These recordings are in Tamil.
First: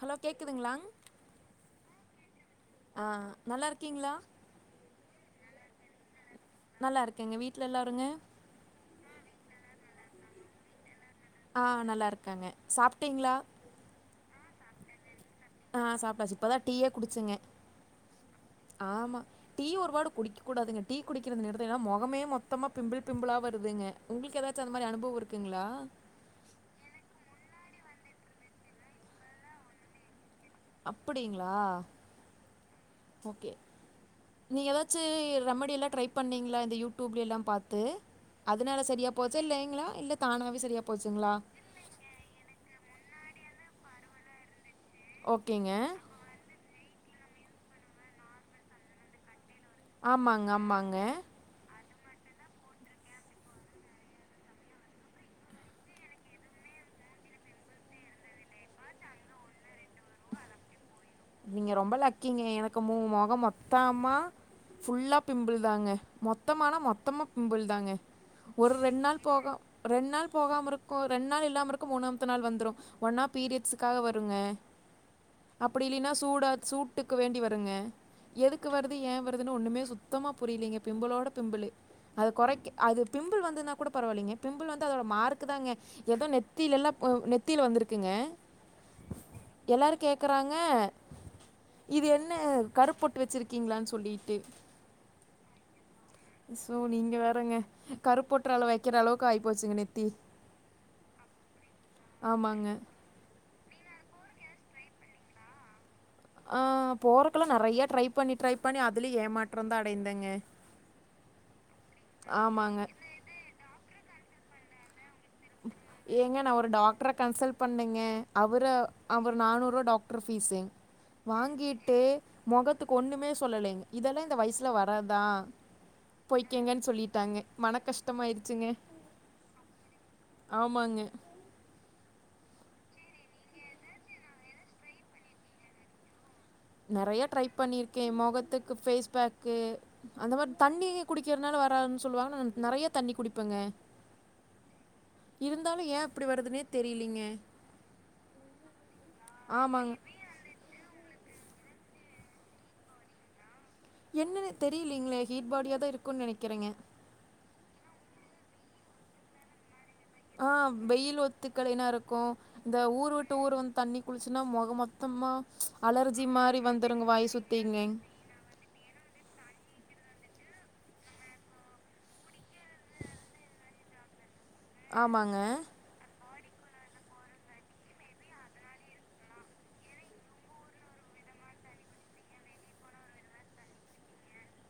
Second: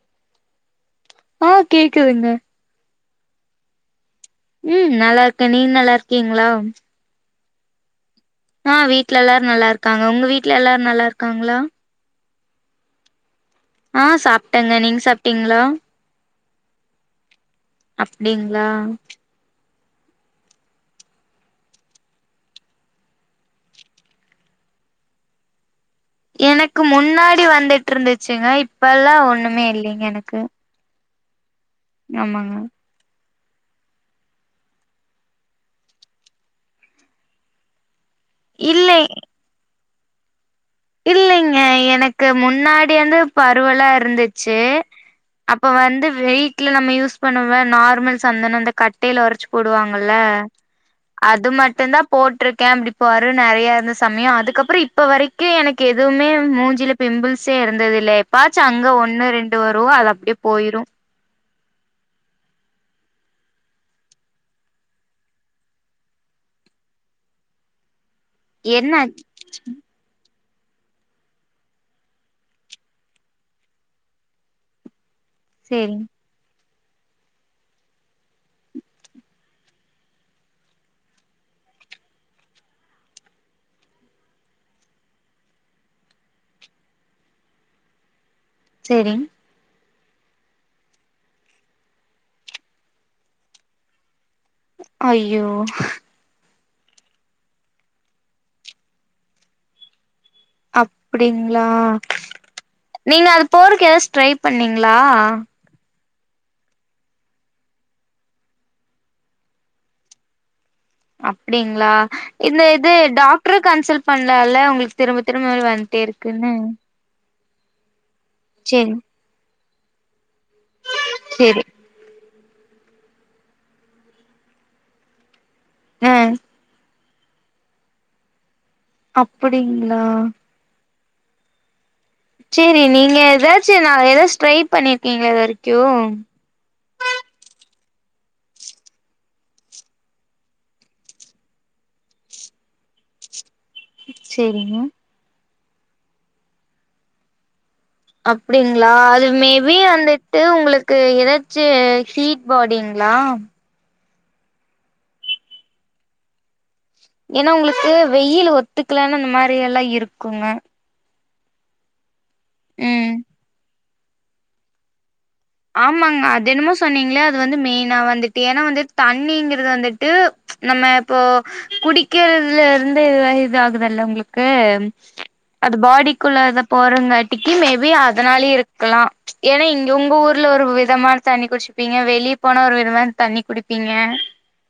ஹலோ கேக்குதுங்ளா ஆ கேக்குதுங்க ஆ நல்லா இருக்கீங்ளா ம் நல்லா இருக்கே நீங் நல்லா இருக்கீங்ளா நல்லா இருக்கேங்க வீட்ல எல்லாருங்க ஆ வீட்ல எல்லாரு நல்ல இருக்காங்க உங்க வீட்ல எல்லாரு நல்லா இருக் ஆ நல்லா இருக்காங்க சாப்ட்டீங்ளா ஆ சாப்ட்டேங்க நீங் சாப்ட்டீங்ளா ஆ சாப்ட்டாச்சு இப்பதா டீயே குடிச்சேங்க அப்டிங்களா ஆமா டீ ஒருபாடு குடிக்கூடாதுங்க டீ குடிக்கிறது நிறுத்த ஏனா மொகமே மொத்தமா பிம்பிள் பிம்பிளா வருதுங்க உங்களுக்கு ஏதாச்சு அந்த மாரி அனுபவோ இருக்குங்ளா எனக்கு முன்னாடி வந்துட் இருந்துச்சுங்க இப்பல்லா ஒன்னுமே இல்லைங்க எனக்கு அப்படிங்ளா ஆமாங்க ஓகே நீங்க ஏதாச்சு ரெமடியெல்லா ட்ரை பண்ணிங்ளா இந்த யூடியூப்ல எல்லா பாத்து அதனால இல்லை சரியா போச்சா இல்லைங்ளா இல்ல தானாவே சரியா போச்சுங்ளா ஏ எனக்கு முன்னாடி வந்து பருவுலா இருந்துச்சு அப்போ ஓகேங்க வந்து வெயிட்ல நம்ம யூஸ் பண்ணுவோம நார்மல் சந்தனம் அந்த கட்டையில உரைச்சு போடுவாங்கள்ல ஆமாங்க ஆமாங்க அது மட்டுந்தா போட்ருக்கே அப்டி பரு நெறையா இருந்த சமயோ அதுக்கப்றோ இப்போ வரைக் கு எனக்கு எதுவுமே மூஞ்சில பிம்பிள்ஸே இருந்தது இல்லே எப்பயாச்சு அங்க ஒன்னு ரெண்டு வரு அது அப்டியே போயிரு நீங்க ரொம்ப லக்கிங்க எனக்கு மூ மொகோ மொத்தமா ஃபுல்லா பிம்பிள் தாங்க மொத்தமானா மொத்தமா பிம்பிள் தாங்க ஒரு என்ன ரெண்டு நாள் போக ரெண்டு நாள் போகாம இருக்கு ரெண்டு நாள் இல்லாம இருக்கு மூணாம்த்து நாள் வந்துரு ஒன்னா பீரியட்ஸுக்காக வருங்க அப்டி சேரிங் இல்லைனா சூடா சூட்டுக்கு வேண்டி வருங்க எதுக்கு வருது ஏ வருதுன்னு ஒன்னுமே சுத்தமா புரியலைங்க பிம்புளோட பிம்பிளு அதக் கொறைக்க அது பிம்பிள் வந்ததுனா கூட பரவால்லைங்க பிம்பிள் வந்து அதோட மார்க்கு தாங்க எதோ நெத்திலெல்லா இப்ப நெத்தில வந்திருக்குங்க சேரிங் எல்லாரு கேக்குறாங் க் இது என்ன கருப்பொட்டு வெச்சிருக்கீங்களான் சொல்லிட்டு ஐயோ சோ நீங்க வேறங்க கருப்பு பொட்டுற அளவு வெக்கிற அளவுக்கு ஆயி போச்சுங்க நெத்தி அப்டிங்ளா ஆமாங்க நீங்க அது போறதுக்கு எதாச்சு ட்ரை பண்ணீங்ளா ஆ போறக்கெல்லா நெறைய ட்ரை பண்ணி ட்ரை பண்ணி அதுலயு ஏமாற்றந்தா அடைந்தேங்க அப்டிங்களா இந்த ஆமாங்க இது டாக்ட்ர கன்சல்ட் பண்லால்ல உங்களுக்கு திரும்ப திரும்ப வந்துட்டே ஏங்க நா இருக்குன்னு ஒரு டாக்ட்ர கன்சல்ட் பண்ணேங்க அவுர சேரி அவரு நானூறுவா டாக்டர் ஃபீஸுங் சேரி வாங்கிட் டு மொகத்துக்கு ஒன்னுமே சொல்லலைங்க இதெல்லா இந்த வயசுல வரதுதா ஆ போய்கங்கன் சொல்லிட்டாங்க மன கஷ்டமாயிருச்சுங்க அப்பிடிங்ளா ஆமாங்க சேரி நீங்க எதாச்சு நா எதாச்சு ட்ரை பண்ணிருக்கீங்களா இது வரைக்கு நெறைய ட்ரை பண்ணிருக்கே மொகத்துக்கு ஃபேஸ்பேக்கு அந்த மாரி தண்ணி குடிக்கிறனால வராதுன் சொல்லுவாங்கன்னு நெறைய தண்ணி குடிப்பங்க சேரிங்க இருந்தாலு ஏ இப்டி வருதுனே தெரியலீங்க அப்டிங்ளா அது மே பி ஆமாங்க. வந்துட் டு உங்களுக்கு எதாச்சு ஹீட் பாடிங்ளா என்னனே தெரியலலைங்களே ஹீட் பாடியா தா இருக்குன் நெனைக்கிறேங்க ஏனா உங்களுக்கு வெயில் ஒத்துக்லேனா அந்த மாரியெல்லா இருக் ஆ வெயில் ஒத்துக்கலைனா இருக்கு இந்த ம் ஊருவுட் ட்டு ஊரு வந்து தண்ணி குளிச்சனா மொக மொத்தமா அலர்ஜி ஆமாங்க அது மாரி என்னமோ வந்துருங்க சொன்னீங்ளே வாய் அது வந்து சுத்திங்க. மெயினா வந்துட்டு ஏனா வந்து தண்ணிங்கிறது வந்துட்டு நம்ம இப்போ குடிக்கிறதுல இருந்துதா இதாகு குதுல்ல உங்களுக்கு ஆமாங்க. அது பாடிக் குள்ள அத போறங்காட்டிக்கி மே பி அதனாலே இருக்கலா ஏனா இங்க உங்க ஊர் ர்ல ஒரு விதமான தண்ணி குடிச்சிப்பீங்க வெளிய போனா ஒரு விதமான தண்ணி குடிப்பீங்க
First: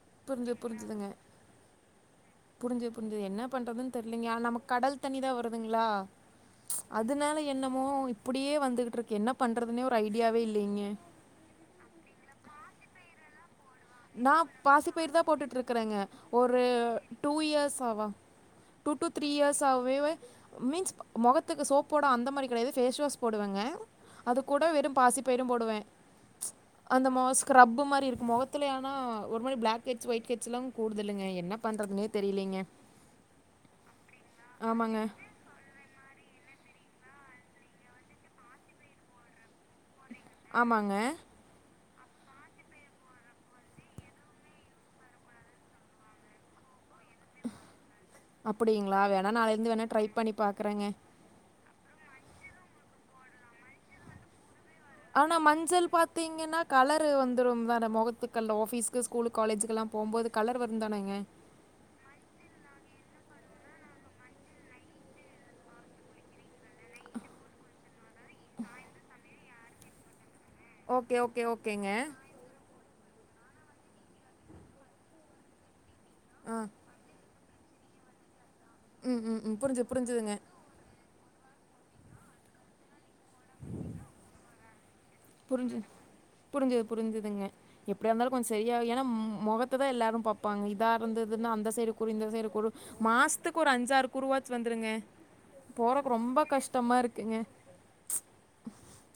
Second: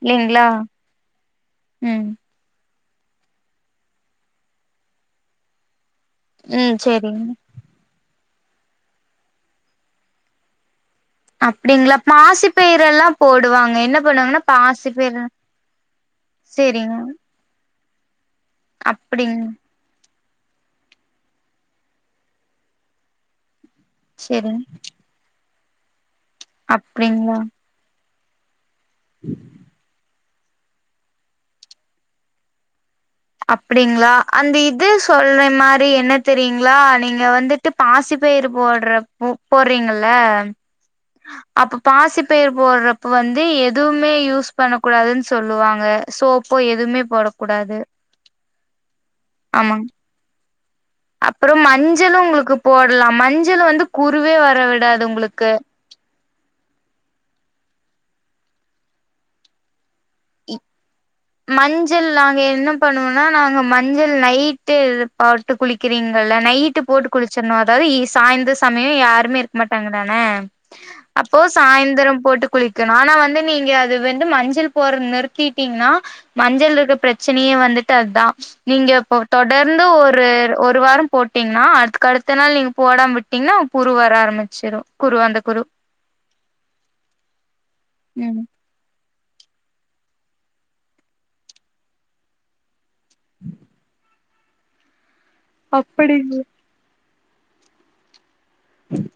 இல்லைங்ளா ந்துங்க ம் புரிஞ்சது புரிஞ்சது என்ன பண்றதுன் தெர்லைங்க ஆ நமக்கு கடல் தண்ணி தா வருதுங்ளா ம் சேரிங்க அதுனால என்னமோ இப்டியே வந்துகிட்ருக்கு என்ன பண்றதுனே ஒரு ஐடியாவே இல்லைங்க அப்டிங்ளா பாசி பயரெல்லா போடுவாங்க என்னப் நா பாசிப்பயரு தா போட்டுட்ருக்கறேங்க ஒரு சேரிங்க டூ இயர்ஸாவா டூ டூ த்ரீ அப்டிங் இயர்ஸாவ் வே வே மீன்ஸ் மொகத்துக்கு சோப்போட அந்த மாரி கெடையாது ஃபேஸ் வாஷ் போடுவேங்க அது சேரிங்க கூட வெறும் பாசி பயிரும் போடுவே அந்த அப்டிங்களா முகம் ஸ்கர்ப் மாரி இருக்கும் மொகத் துலே ஆனா ஒரு மாரி பிளாக் ஹெட் ஒயிட்ஹெ்ஸ் எல்லாம் போடுதுலங்க என்ன பண்றதுனே தெரியலீங்க அப்டிங்களா அந்த இது சொல் மாரி என்ன தெரியீங்களா நீங்க வந்துட்டு பாசிப்பயிர் போடுற போர்றீங்கள ஆமாங்க அப்ப பாசிப்பயர் போடுறப்ப வந்து எதுவுமே யூஸ் பண்ண கூடாதுனு சொல்லுவாங்க சோப்பு எதுவுமே போடக்கூடாது ஆமா டிரை பண்ணி பார் கிரங்க அப்புறம் மஞ்சளும் உங்களுக்கு போடலா மஞ்சள் வந்து குருவே வர விடாது ஆனா உங்களுக்கு மஞ்சள் பாத் த்திங்கன்னா கலர் வந்துடும் வெர மொகத்துக்கல ஆஃபீஸ்க்கு ஸ்கூலு காலேஜுக்கெலா போகும்போது கலர் வரு தானேங்க மஞ்சள் நாங்க என்ன பண்ணுவோம்னா நாங்க மஞ்சள் நைட்டு போட்டு குளிக்கிறீங்கள நைட்டு போட்டு குளிச்சுறணு அதாவது சாய்ந்தர சமயம் யாருமே இருக்க மாட்டாங்க தானே ஓகே, அப்போ ஓகே, ஓகேங்க. சாய்ந்தர போட்டு குளி நானா வந்து நீங்க அது வந்து மஞ்சள் போற நிறுதீட்டீங்கனா மஞ்சள் இது பிரச்ச னையே வந்துட்டு அதுதா நீங்க இப்போ ம், ம், ம். தொடர்ந்து புரிஞ்சது, ஒரு புரிஞ்சதுங்க. ஒரு வாரம் போட்டீங்னா அதுக்கு அடுத்த நாள் நீங்க போடாம விட்டீங்கன்னா புரு வர ஆரம்பிச்சிடும் புரிஞ்சு புரிஞ்சுது புரிஞ்சுதுங்க எப்டியா இருந்தாலும் ம் கொஞ்ச செய் ஏன்னா மொகத்த தா எல்லாரும் பாப்பாங்க இதா இருந்ததுனா அந்த சைடு குரு இந்த சைடு குரு மாசத்துக்கு ஒரு அஞ்சாறு குருவாச்சு வந்துருங்க போறக்கு அப்படிங்ளா ரொம்ப கஷ்டமா இருக்குங்க ம்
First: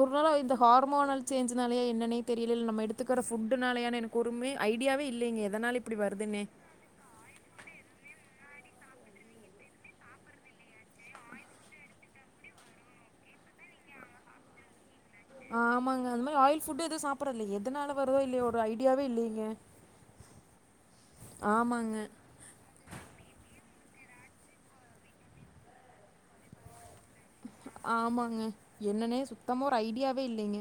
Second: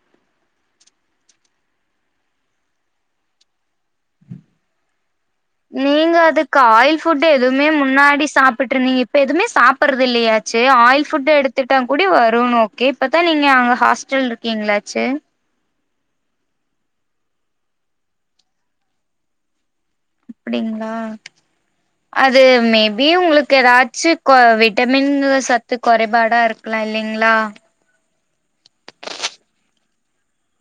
ஒரு நாளா இந்த ஹார்மோனல் சேஞ்ச்னாலயா என்னன்னே தெரியல நம்ம எடுத்துக்கிற ஃபுட்டுனாலேயா எனக் குறுமே ஐடியாவே இல்லைங்க எதனால இப்டி நீங்க வருதுனே அதுக்கு ஆயில் ஃபுட் எதுவுமே முன்னாடி சாப்ட்டு இருந்தீங்க இப்ப எதுவுமே சாப்புறது இல்லயாச்சே ஆயில் ஃபுட் எடுத்துட்டா கூடி வரும்னு ஓகே இப்பதா நீங்க அங்க ஹாஸ்டல்ல இருக்கீங்களாச்செ ஆமாங்க அந்த மாதிரி ஆயில் ஃபுட் எதுவும் சாப்பிடற இல்ல எதனால வருதோ இல்லைய ஒரு ஐடியாவே இல்லையீங்க அப்படிங்களா ஆமாங்க அ து மேபி உங்களுக்கு ஏதாச்சு விட்டமின் சத்து குறைபாடா இருக் லாம் இல்லைங்களா ஆமாங்க என்னன்னே சுத்தமா ஒரு ஐடியாவே இல்லைங்க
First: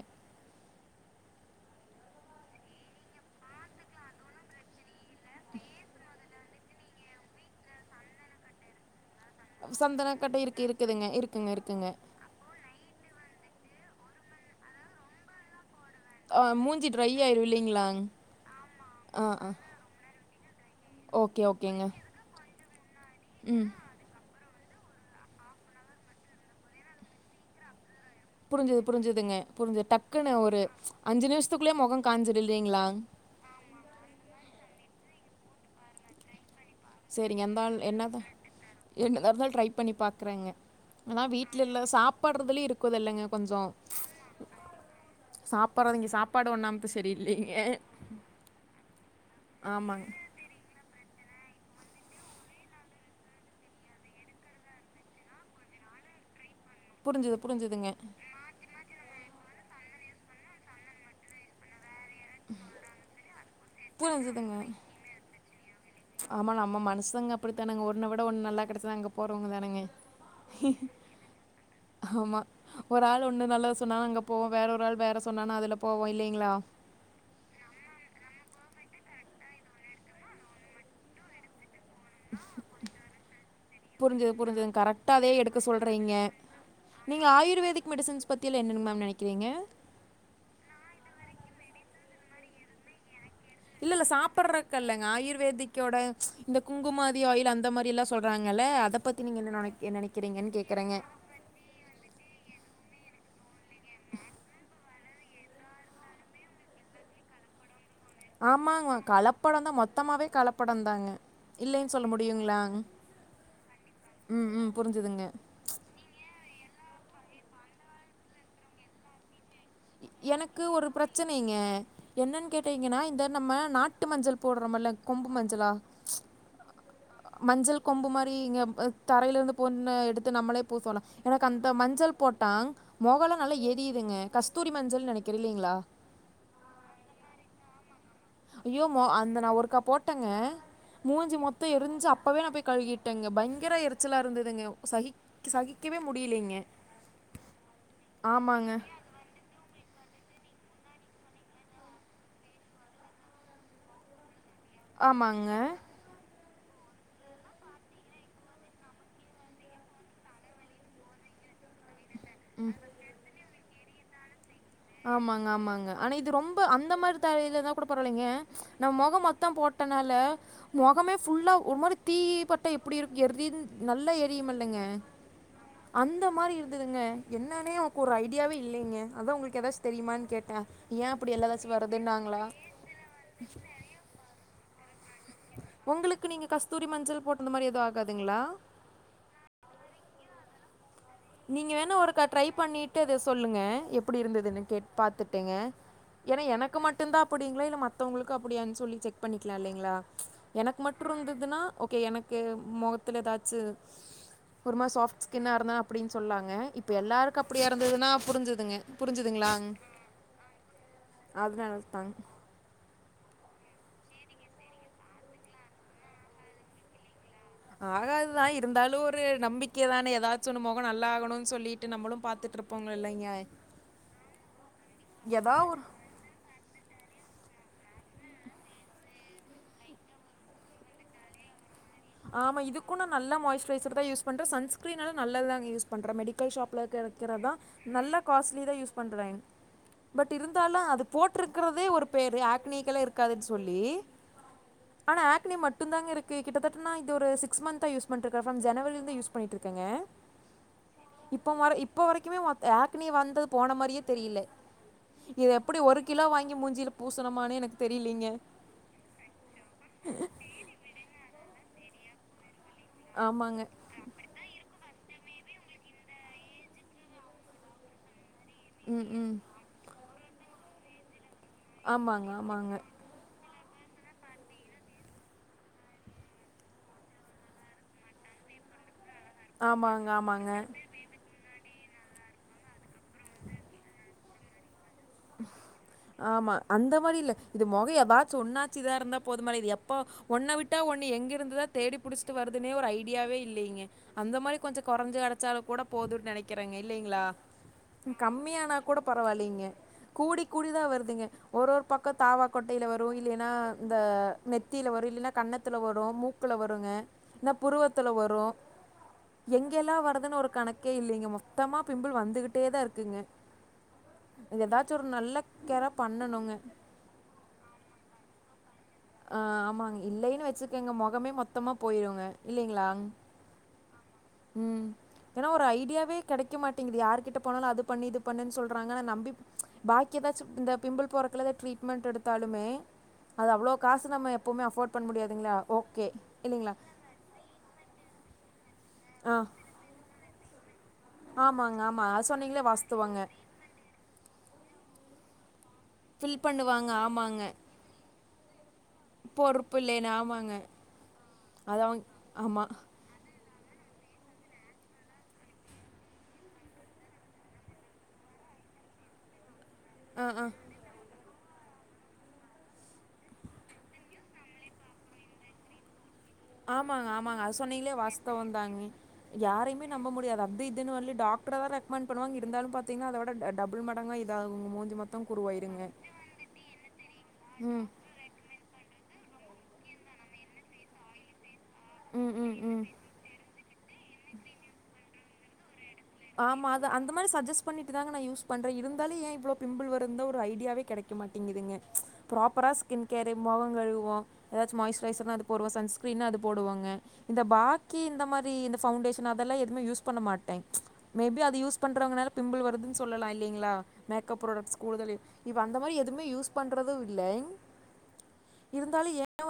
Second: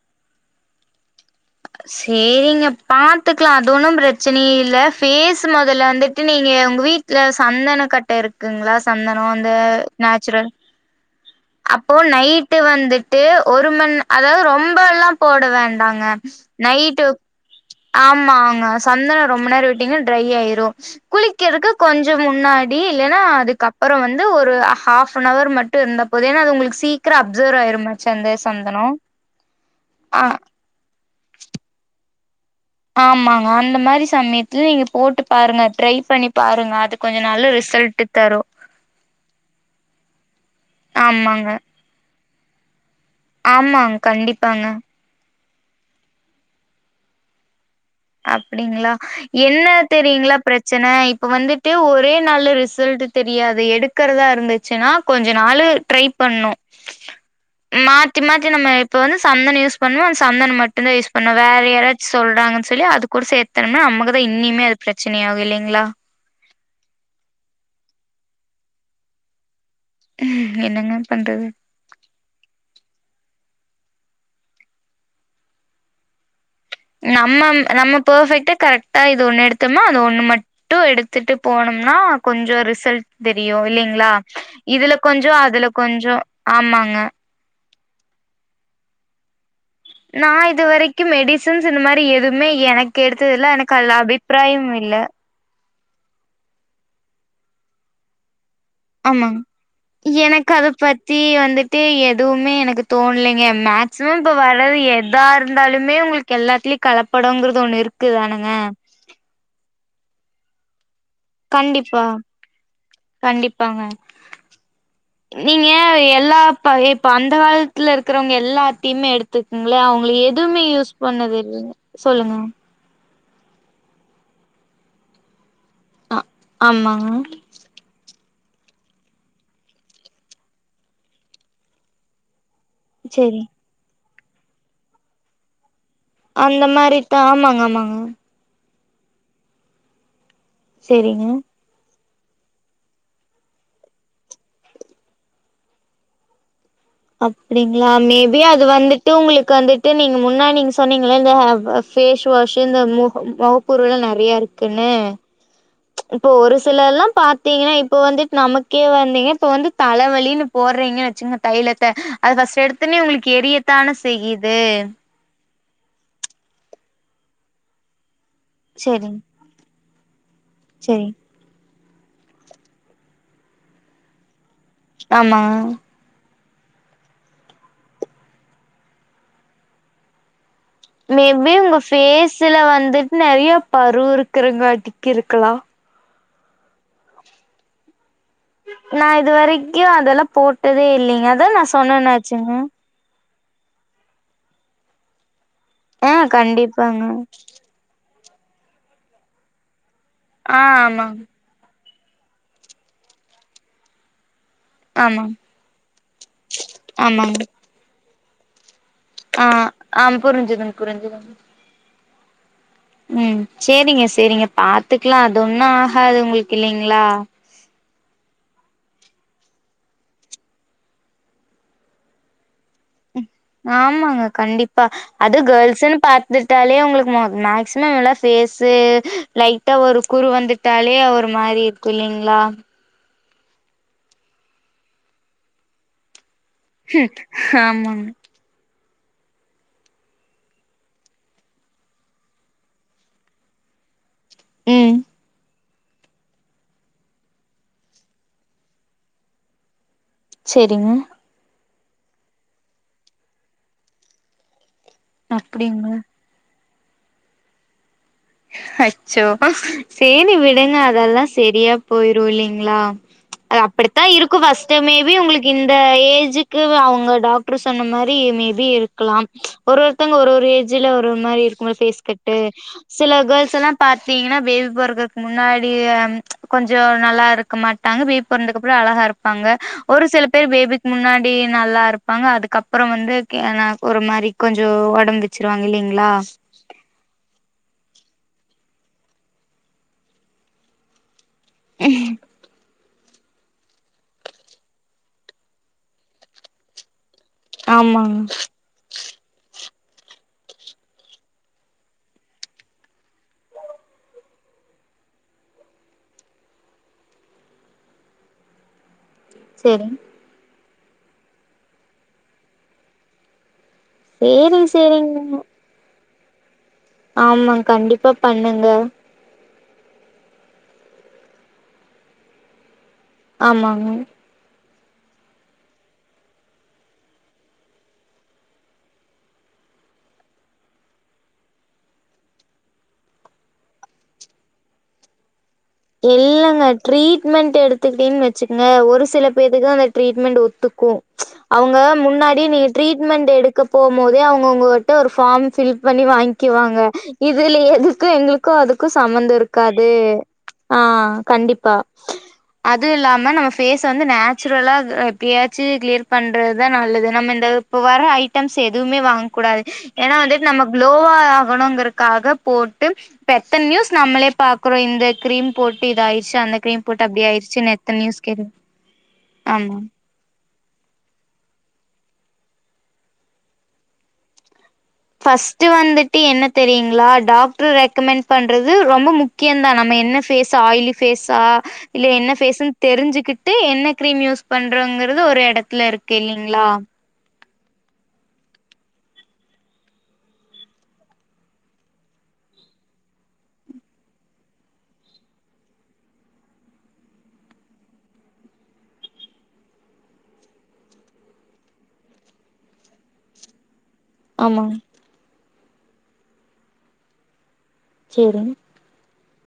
சரிங்க பாத்துக்கலா அது ஒன்னும் பிரச்சனையே இல் பேஸ் முதல்ல வந்து நீங்க உங்க வீட்டுல சந்தன கட்ட இருக்குங்களா சந்தனம் அந்த சந்தனக்கட்ட நச்சுரல் இருக்கு இருக்குதுங்க இருக்குங்க இருக் அப்போ நைட்டு வந்துட்டு ஒரு மண் அதாவது ரொம்ப எல்லா போட வேண்டாங்க நைட்டு இல்லலைங்களா ஆமாங்க சந்தனம் ரொம்ப நேரம் விட்டீங்க டிரை ஆயிரும் ஓகே குளிக்கிறதுக்கு ஓகேங்க கொஞ்சம் முன்னாடி இல்லன்னா அதுக்கப்புறம் வந்து ஒரு ஹாப் ஹவர் மட்டும் இருந்த போத ஏன்ன அது உங்களுக்கு சீக்கிரம் அப்சர் ஆயிருங்க புரிஞ்சுது புரிஞ்சுதுங்க புரிஞ்சுது ஆ டக்குன்னு ஒரு அஞ்சு நிமிஷத்துக்குள்ளேயே முகம் காயஞ்சிட இல்லைங்களா ஆமாங்க. அந்த மாதிரி சமயத்துல நீங்க போட்டு பாருங்க ட்ரை பண்ணி பாருங்க அது கொஞ்ச நாள் ரிசல்ட் தரும் என்ண தா இருந்தாலு ட்ரை பண்ணி பாக்குறேங்க ஆனா ஆமாங்க. வீட்டுல இ சாப்பாடுறதுலய இருக்குதல்லங்க ஆமாங்க கண்டிப்பாங்க சாப்பட்றது இங்க சாப்பாடு ஒண்ணாம்த சரி இல்லைங்க அப்டிங்ளா என்ன தெரியுங்களா பிரச் சனை இப்ப வந்துட்டு ஒரே நாள்ல ரிசல்ட்டு் தெரியாது எடுக்கிறதா இருந்துச்சுன்னா கொஞ்ச நாளு ட்ரை பண்ணு புரிஞ்சது புரிஞ்சதுங்க ம் து நம்ம இப்ப வந்து சந்தனம் யூஸ் பண்ணா அந்த சந்தனம் மட்டுந்தா யூஸ் பண்ணும் வேற யாராச்சும் சொல்றாங்கன்னு சொல்லி அது கூட சேத்தனும்னா நமக்குதா இன்னிம்மே அது பிரச்சனைை ஆகும் இல்லைங்ளா ஆமா நம்ம மனசுங்க அப்படித்தானாங்க ஒன்ன விட ஒண்ணு நல்லா கிடைச்சா தா அங்க போறவங்க தானாங்க அ என்னங்க பண்றது ஆமா ஒரு ஆள் ஒண்ணு நல்லது சொன்னா அங்க போவோ வேற ஒரு ஆள் வேற சொன்னானா அதுல போவோ இல்லைங்ளா நம்ம நம்ம பர்ஃபெக்ட்டா கரெக்டா இது ஒண்ணு எடுத்தம்னா அது ஒண்ணு மட் டு எடுத்துட்டு போனம்னா கொஞ்சோ ரிசல்ட் தெரியு இல்லீங்ளா புரிஞ்சுது இதுல கொஞ்சோ அதுல கொஞ்சோ ஆமாங்க நீங்க ஆயுர்வேதிக் மெடிசன்ஸ் பத்திய எல்லா என்னன்னு மேம் நெனைக்கிறீங்க நா இது வரைக்கும் மெடிசன்ஸ் இந்த மாறி எதுவுமே எனக்கு எடுத்தது இல்ல இல்ல இல்ல சாப்பட்றக்கல்லங்க ஆயுர்வேதிக் கை யோட இந்த குங்குமாதி ஆயில் அந்த மாறி எல்லா சொல்றாங்கில்ல ஆமாங் எனக்கு அத பத்தி வந்து தியே எதுவுமே எனக்கு தோணலங்க மேக்சிமம் இப்ப வர்றது எதா இருந்தாலுமே உங்களுக் எல்லாத்துலயு கலப்படோங்கிறது ஒன்னு இருக் ஆமாங்மா கலப்படந்தா மொத்தமாவே கலப்படந்தாங்க இல்லன்னு கண்டிப்பா சொல்ல முடியுங்களாங்க கண்டிப்பாங்க உம் உம் புரிஞ்சதுங்க ஏ எல்லா இப்ப இப்ப அந்த காலத்துல இருக்கிறவங்க எல்லாத்தையுமே எடுத் த்துக்குங்ளா அவங்கள எ- எதுமே எனக்கு யூஸ் பண்ணது இல்ல சொல்லுங்க பாத்தீங்கன்னா இந்த நம்ம நாட்டு மஞ்சள் போட்றோம்ல்லங் கொம்பு மஞ்சளா ஆ ஆமாங்க மஞ்சள் கொம்பு மாறி இங்க தரையில இருந்து பொண்ணு எடுத்து நம்மளே பூ சொல்லா எனக்கு அந்த மஞ்சள் போட்டா மொகல்லா செரி நல்லா எரியுதுங்க கஸ்தூரி மஞ்சள்னு நெனைக்கிற இல்லங்ளா அந்த மாறி தா ஆமாங்க ஆமாங்க ஐய்யோ மொ அந்த நா ஒருக்கா போட்டேங்க செரிங்க மூஞ்சு மொத் தோ எரிஞ்சு அப்பவே நா போய் கழுகிட்டேங்க பயங்கர எரிச்சலா இருந்ததுங்க சகிக் சகிக்கவே முடியலைங்க அப்டிங்களா மேபி அது ஆமாங்க வந்து ட்டு உங்களுக்கு வந்துட்டு நீங்க முன்னா நீங்க சொன்னீங்க இல்ல இந்த பேஸ் வாஷ்சு இந்த முக மொக புருவல்லா நெறையா இருக் ஆமாங்க இப்போ ஒரு சிலர் எல்லா பாத்தீங்கன்னா இப்போ வந்துட்டு நமக்கே வந்தீங்க இப்ப வந்து தலைவலின்னு போட்றீங்கன்னு வச்சுங்க தைலத்த அது ஃபர்ஸ்ட் எடுத்தன்னே உங்களுக்கு எரியத்தானே செய்யுது ஆமாங்க ஆமாங்க ஆனா இது ரொம்ப அந்த மாறி தலை யில்லன்னா கூட பரவால்லைங்க நம்ம செரிங் மொகோ மொத் தம் போட்டனால மொகமே செரிங் ஃபுல்லா ஒரு மாறி தீ யி பட்டா எப்பிடி இருக்கு எரியிது நல்லா எரியுமில்லங்க ஆமாங்க அந்த மாறி இருந்ததுங்க என்னன்னே எனக்கு ஒரு ஐடியாவே இல்லைங்க அத்தா உங்களுக்கு ஏதாச்சு தெரியமான்னு கேட்டே மேபி உங்க பேஸ்ல வந்துட்டு நெறைய பரு இருக்குறங்காட்டிக்கு இருக்கலா உங்களுக்கு நீங்க கஸ்தூரி மஞ்சள் போட்டு இந்த மாறி எதும் ஆகாதுங்ளா நா இது வரைக்கும் அதெல்லாம் போட்டதே இல்லைங்க அதா நா நீங்க வேணா ஒருக்கா ட்ரை சொன்னனாச்சுங்க பண்ணிட்டு அதை சொல்லுங்க எப்படி இருந்ததுன்னு கே பாத்துட்டேங்க ஆ ஏனா எனக்கு கண்டிப்பாங்க மட்டும்தான் அப்படிங்களா இல்ல மத்த வங்களுக்கு அப்படியான் சொல்லி செக் பண்ணிக்கலாம் இல்லைங்களா ஆ எனக்கு மட்டும் ஆமாங் இருந்ததுன்னா ஓகே எனக்கு முகத்துல ஏதாச்சு பொருமா சாஃப்ட் ஆமாங் ஸ்கின்னா இருந்தா அப்டின்னு சொன்னாங்க இப்ப ஆமாங்க எல்லாருக்கும் அப்டியே இருந்ததுன்னா புரிஞ்சதுங்க ஆ புரிஞ்சுதுங்களா ஆ புரிஞ்சுதுங் அதுதான் என தாங்க உம் செரிங்க செரிங்க பாத்துக்கலாம் அது ஒண்ணும் ஆகாது உங்களுக்கு இல்லைங்களா ஆகாதுதான் இருந்தாலும் ஒரு நம்பிக்கை தான ஏதாச்சு ஒன்னு மொகொ நல்லாாகணும்னு சொல்லிட்டு நம்மளும் பாத்துட்டு இருப் போ இல்லைங்க ஆமாங்க கண்டிப்பா அது எதா ஒரு கேர்ள்ஸ்ன்னு பா வந்துட்டாலே உங்களுக்கு மோ மேக்சிமம் எல்லாம் ஃபேஸ லைட்டா ஒரு குரு வந்து ட்டாலே ஒருர் மாரி இரு ஆமா இதுக்கும் நல்லா நா மாய்ஸ்ட்ரைசர் தா யூஸ் பண்றன் சன்ஸ்கிரீனா நல்லது தாங்க ஸயூஸ் பண்றே மெடில் ஷாப் ப்ல ம் கிடைக்கிறதா ஆமாங்க நல்ல காஸ்ட்லி தா யூஸ் பண்ணறேன் பட் இருந்தாலும் அது போட்டிருக்கிறதே ஒரு பேர் ஆக்னிக்கல்லாம் இருக்காதுன்னு சொல்லி ம் ஆனா ஆக்னி மட்டும் தாங்க இருக்கு கிட்டத்த நா இது ஒருிக்ஸ் மந்த்தா யூஸ் பண்ணிருக்கேன் ஃபம் ஜனவலிருந்து யூஸ் பண்ணிட்டுருக்கேங்க சேரிங்க இப்ப வர இப்ப வரைக்குமே ஆக்னி வந்தது போன மாரியே தெரியல இது எப்டி அப்டிங்களா ஒரு கிலோ வாங்கி மூஞ்சியில பூசணுமான்னு எனக்கு தெரியலீங்க அச்சோ சேரி விடுங்க அதெல்லாம் சரியா போயிரும் இல்லலைங்களா அது ஆமாங்க அப்படி தா இருக்கும் ஃபஸ்ட் மேபி உங்களுக்கு இந்த ஏஜ்க்கு அவுங்க டாக்டர் சொன்ன மாரி மேபி ப ம் இருக்கலாம் ம் ஒரு ஒருத்தவங்க ஒரு ஒரு ஏஜ்ல ஒரு ஒரு மாரி இருக்கும் ஆமாங்க ஃபேஸ்கட்டு ஆமாங்க சில கேர்ள்ஸ் எல்லாம் பாத்தீங்கன்னா பேபி போறக்க முன்னாடி கொஞ்சம் ஜொ நல்லா இருக்க மாட்டாங்க பேபி பொறந்த அப்றம் அழகா இருப்பாங்க ஒரு ஆமாங்க, சில ஆமாங்க. பேர் பேபிக் முன்னாடி நல்லா இருப்பாங்க அதுக்கப்புறம் வந்து அ ஒரு மாரி கொஞ்சம் உடம்பு ஆமா அந்த மாரி இல்ல இது முகை யபாச்ச ஒன்னாச்சு இதா இருந்தா போதுமால இது எப்போ ஒன்ன விட்டா ஒன்னு எங்க இருந்ததா தேடி பிடிச்சிட்டு வருதுனே ஒரு ஐடியாவே இல்லைங்க அந்த மாரி கொஞ்சம் குறைஞ்சு கிடடைச்சாலும் கூட போதும்ன்னு நினைக்கிறேங்க இல்லைங்ளா ஆமாங்க கம்மியானா கூட பரவாயிலீங்க கூடி கூடிதான் வருதுங்க ஒரு ஒரு பக்கம் தாவாக்கட்டையில வரும் இல்லைன்னா இந்த நெத்தியில வரும் இல்லைன்னா கண்ணத்துல வரும் மூ க்குள்ள வருங்க என்ன புருவத்துல வரும் சேரிங் எங்கெல்லாம் வர்துன்னு ஒரு கணக்கே இல்லைங்க மொத்தமா பிம்பிள் வந்துகிட்டே தான் இருக்குங்க சேரிங் சேரிங்க கெற பண்ணணுங்க ஆமா கண்டிப்பா பண்ணுங்க ஆ ஆமாங்க இல்லைன்னு வச்சுக்கங்க மொகமே மொத்தமா போயிருங்க இல்லைங்ளா ஆமாங்க உம் ஏன்னா ஒரு ஐடியாவே கெடைக்க மாட்டிங்குது யார்கிட்ட போனாலும் அது பண்ணு இது பண்ணுன்னு சொல்றாங்க நம்பி பாக்கிதா எதாச்சி இந்த பிம்பிள் போறக்குள்ள ட்ரீட்மெண்ட் எடுத்தாலுமே அது அவளோ காசு நம்ம எப்பவுமே அஃபோர்ட் பண்ண முடியாதுங்ளா அப்போ இல்லங்க ட்ரீட்மெண்ட் எடுத்துக்கிட்டேன்னு வச்சுகங்க ஒரு சில ஆ. பேருத்துக்கு தா அந்த ட்ரீட்மெண்ட் ஒத்துக்கும் அவுங்க ஆமாங்க, ஆமா. அது முன்னாடி நீ சொன்னீங்களே வாஸ்தவங்க. ட்ரீட்மெண்ட் எடுத் போம்போதே அவுங்க ஒங்ககிட்ட ஒரு ஃபார்ம் பில் பண்ணி ஃபில் வாங்கிக்வாங்க பண்ணுவாங்க. ஆமாங்க. இதுல எதுக்கு எங்களுக்கு களுக்கு அதுக்கும் சமந்தம் பொறுப்பு இருக்காது இல்லேன்னு. ஆமாங்க. ஆ கண்டிப்பா அது அவங்க ஆமா. அது இல்லாம நம்ம பேஸ் வந்து நேச்சுரலா எப்டியாச்சும் கிளியர் பண்றதுதா நல்லது நம்ம இந்த இப்போ வர்ற ஐட்டம்ஸ் எதுவுமே வாங்க கூடாது ஏன்னா ஆ வந்துட்டு நம்ம குளோவா ஆகணுங்கிறதுக்காக போட்டு பெத்த நியூஸ் நம்மளே பாக்றோ இந்த கிரீம் போட்டு இதா ஆயிடுச்சு அந்த கிரீம் போட்டு ஆமாங்க அப்டி ஆமாங்க அது ஆயிடுச்சுன்னு சொன்னீங்களே எத்தன நியூஸ் கேளு வாஸ்தவம் தாங்க ஆமா யாரையுமே நம்ப முடியாது அப்டி இதுன்னு வல்ல டாக்டர் வேற ரெக்கமெண்ட் பண்ணுவாங்க இருந்தாலும் பாத்தீங்க அத விட டபுள் மடங்கா இதாகுங்க மூஞ்சு மத்தம் பர்ஸ்ட் வந்துட்டு என்ன தெரியுங்ளா டாக்டர் ம் ரெக்கமெண்ட் பண்றது ரொம்ப முக்கியம் தா நம்ம என்ன பேஸ் ஆயிலு ஃபேஸா இல்ல என்ன ம் ம் ஃபேஸ்ன்னு ம் தெரிஞ்சுக்கிட்டு என்ன க்ரீம் யூஸ் பண்றோங் கறது ஒரு எடத்துல இருக்கு இல்லைங்களா ஆமா அது அந்த மாதிரி சஜஸ் பண்ணிட்டு தாங்க நான் யூஸ் பண்றே இருந்தாலு ஏ இவ்ளோ பிம்பிள் வருதுந்தா ஒரு ஐடியாவே கெடைக்க மாட்டேங்குதுங்க ப்ராப்பரா ஸ்கின் கேர் முகங்கள்ழுவோ ஏதாச்சு மாய்சஸ்சுரைஸர்ன்னா அது போடுவோம் சன்ஸ்க்ரீன்னா அது போடுவோங்க இந்த பாக்கி இந்த மாரி இந்த பவுண்டேஷன் அதெல்லாம் எதுவுமே யூஸ் பண்ண மாட்டே மேபி அது யூஸ் பண்றங்கனால பிம்பிள் வருதுன்னு சொல்லலா இல்லைங்ளா மேக்கப் ஆமா ப்ராடக்ஸ் கூடுதல் இப்போ அந்த மாரி எதுவுமே யூஸ் பண்ணுறதும் இல்ல சேரிங்க இருந்தாலும் ஏத்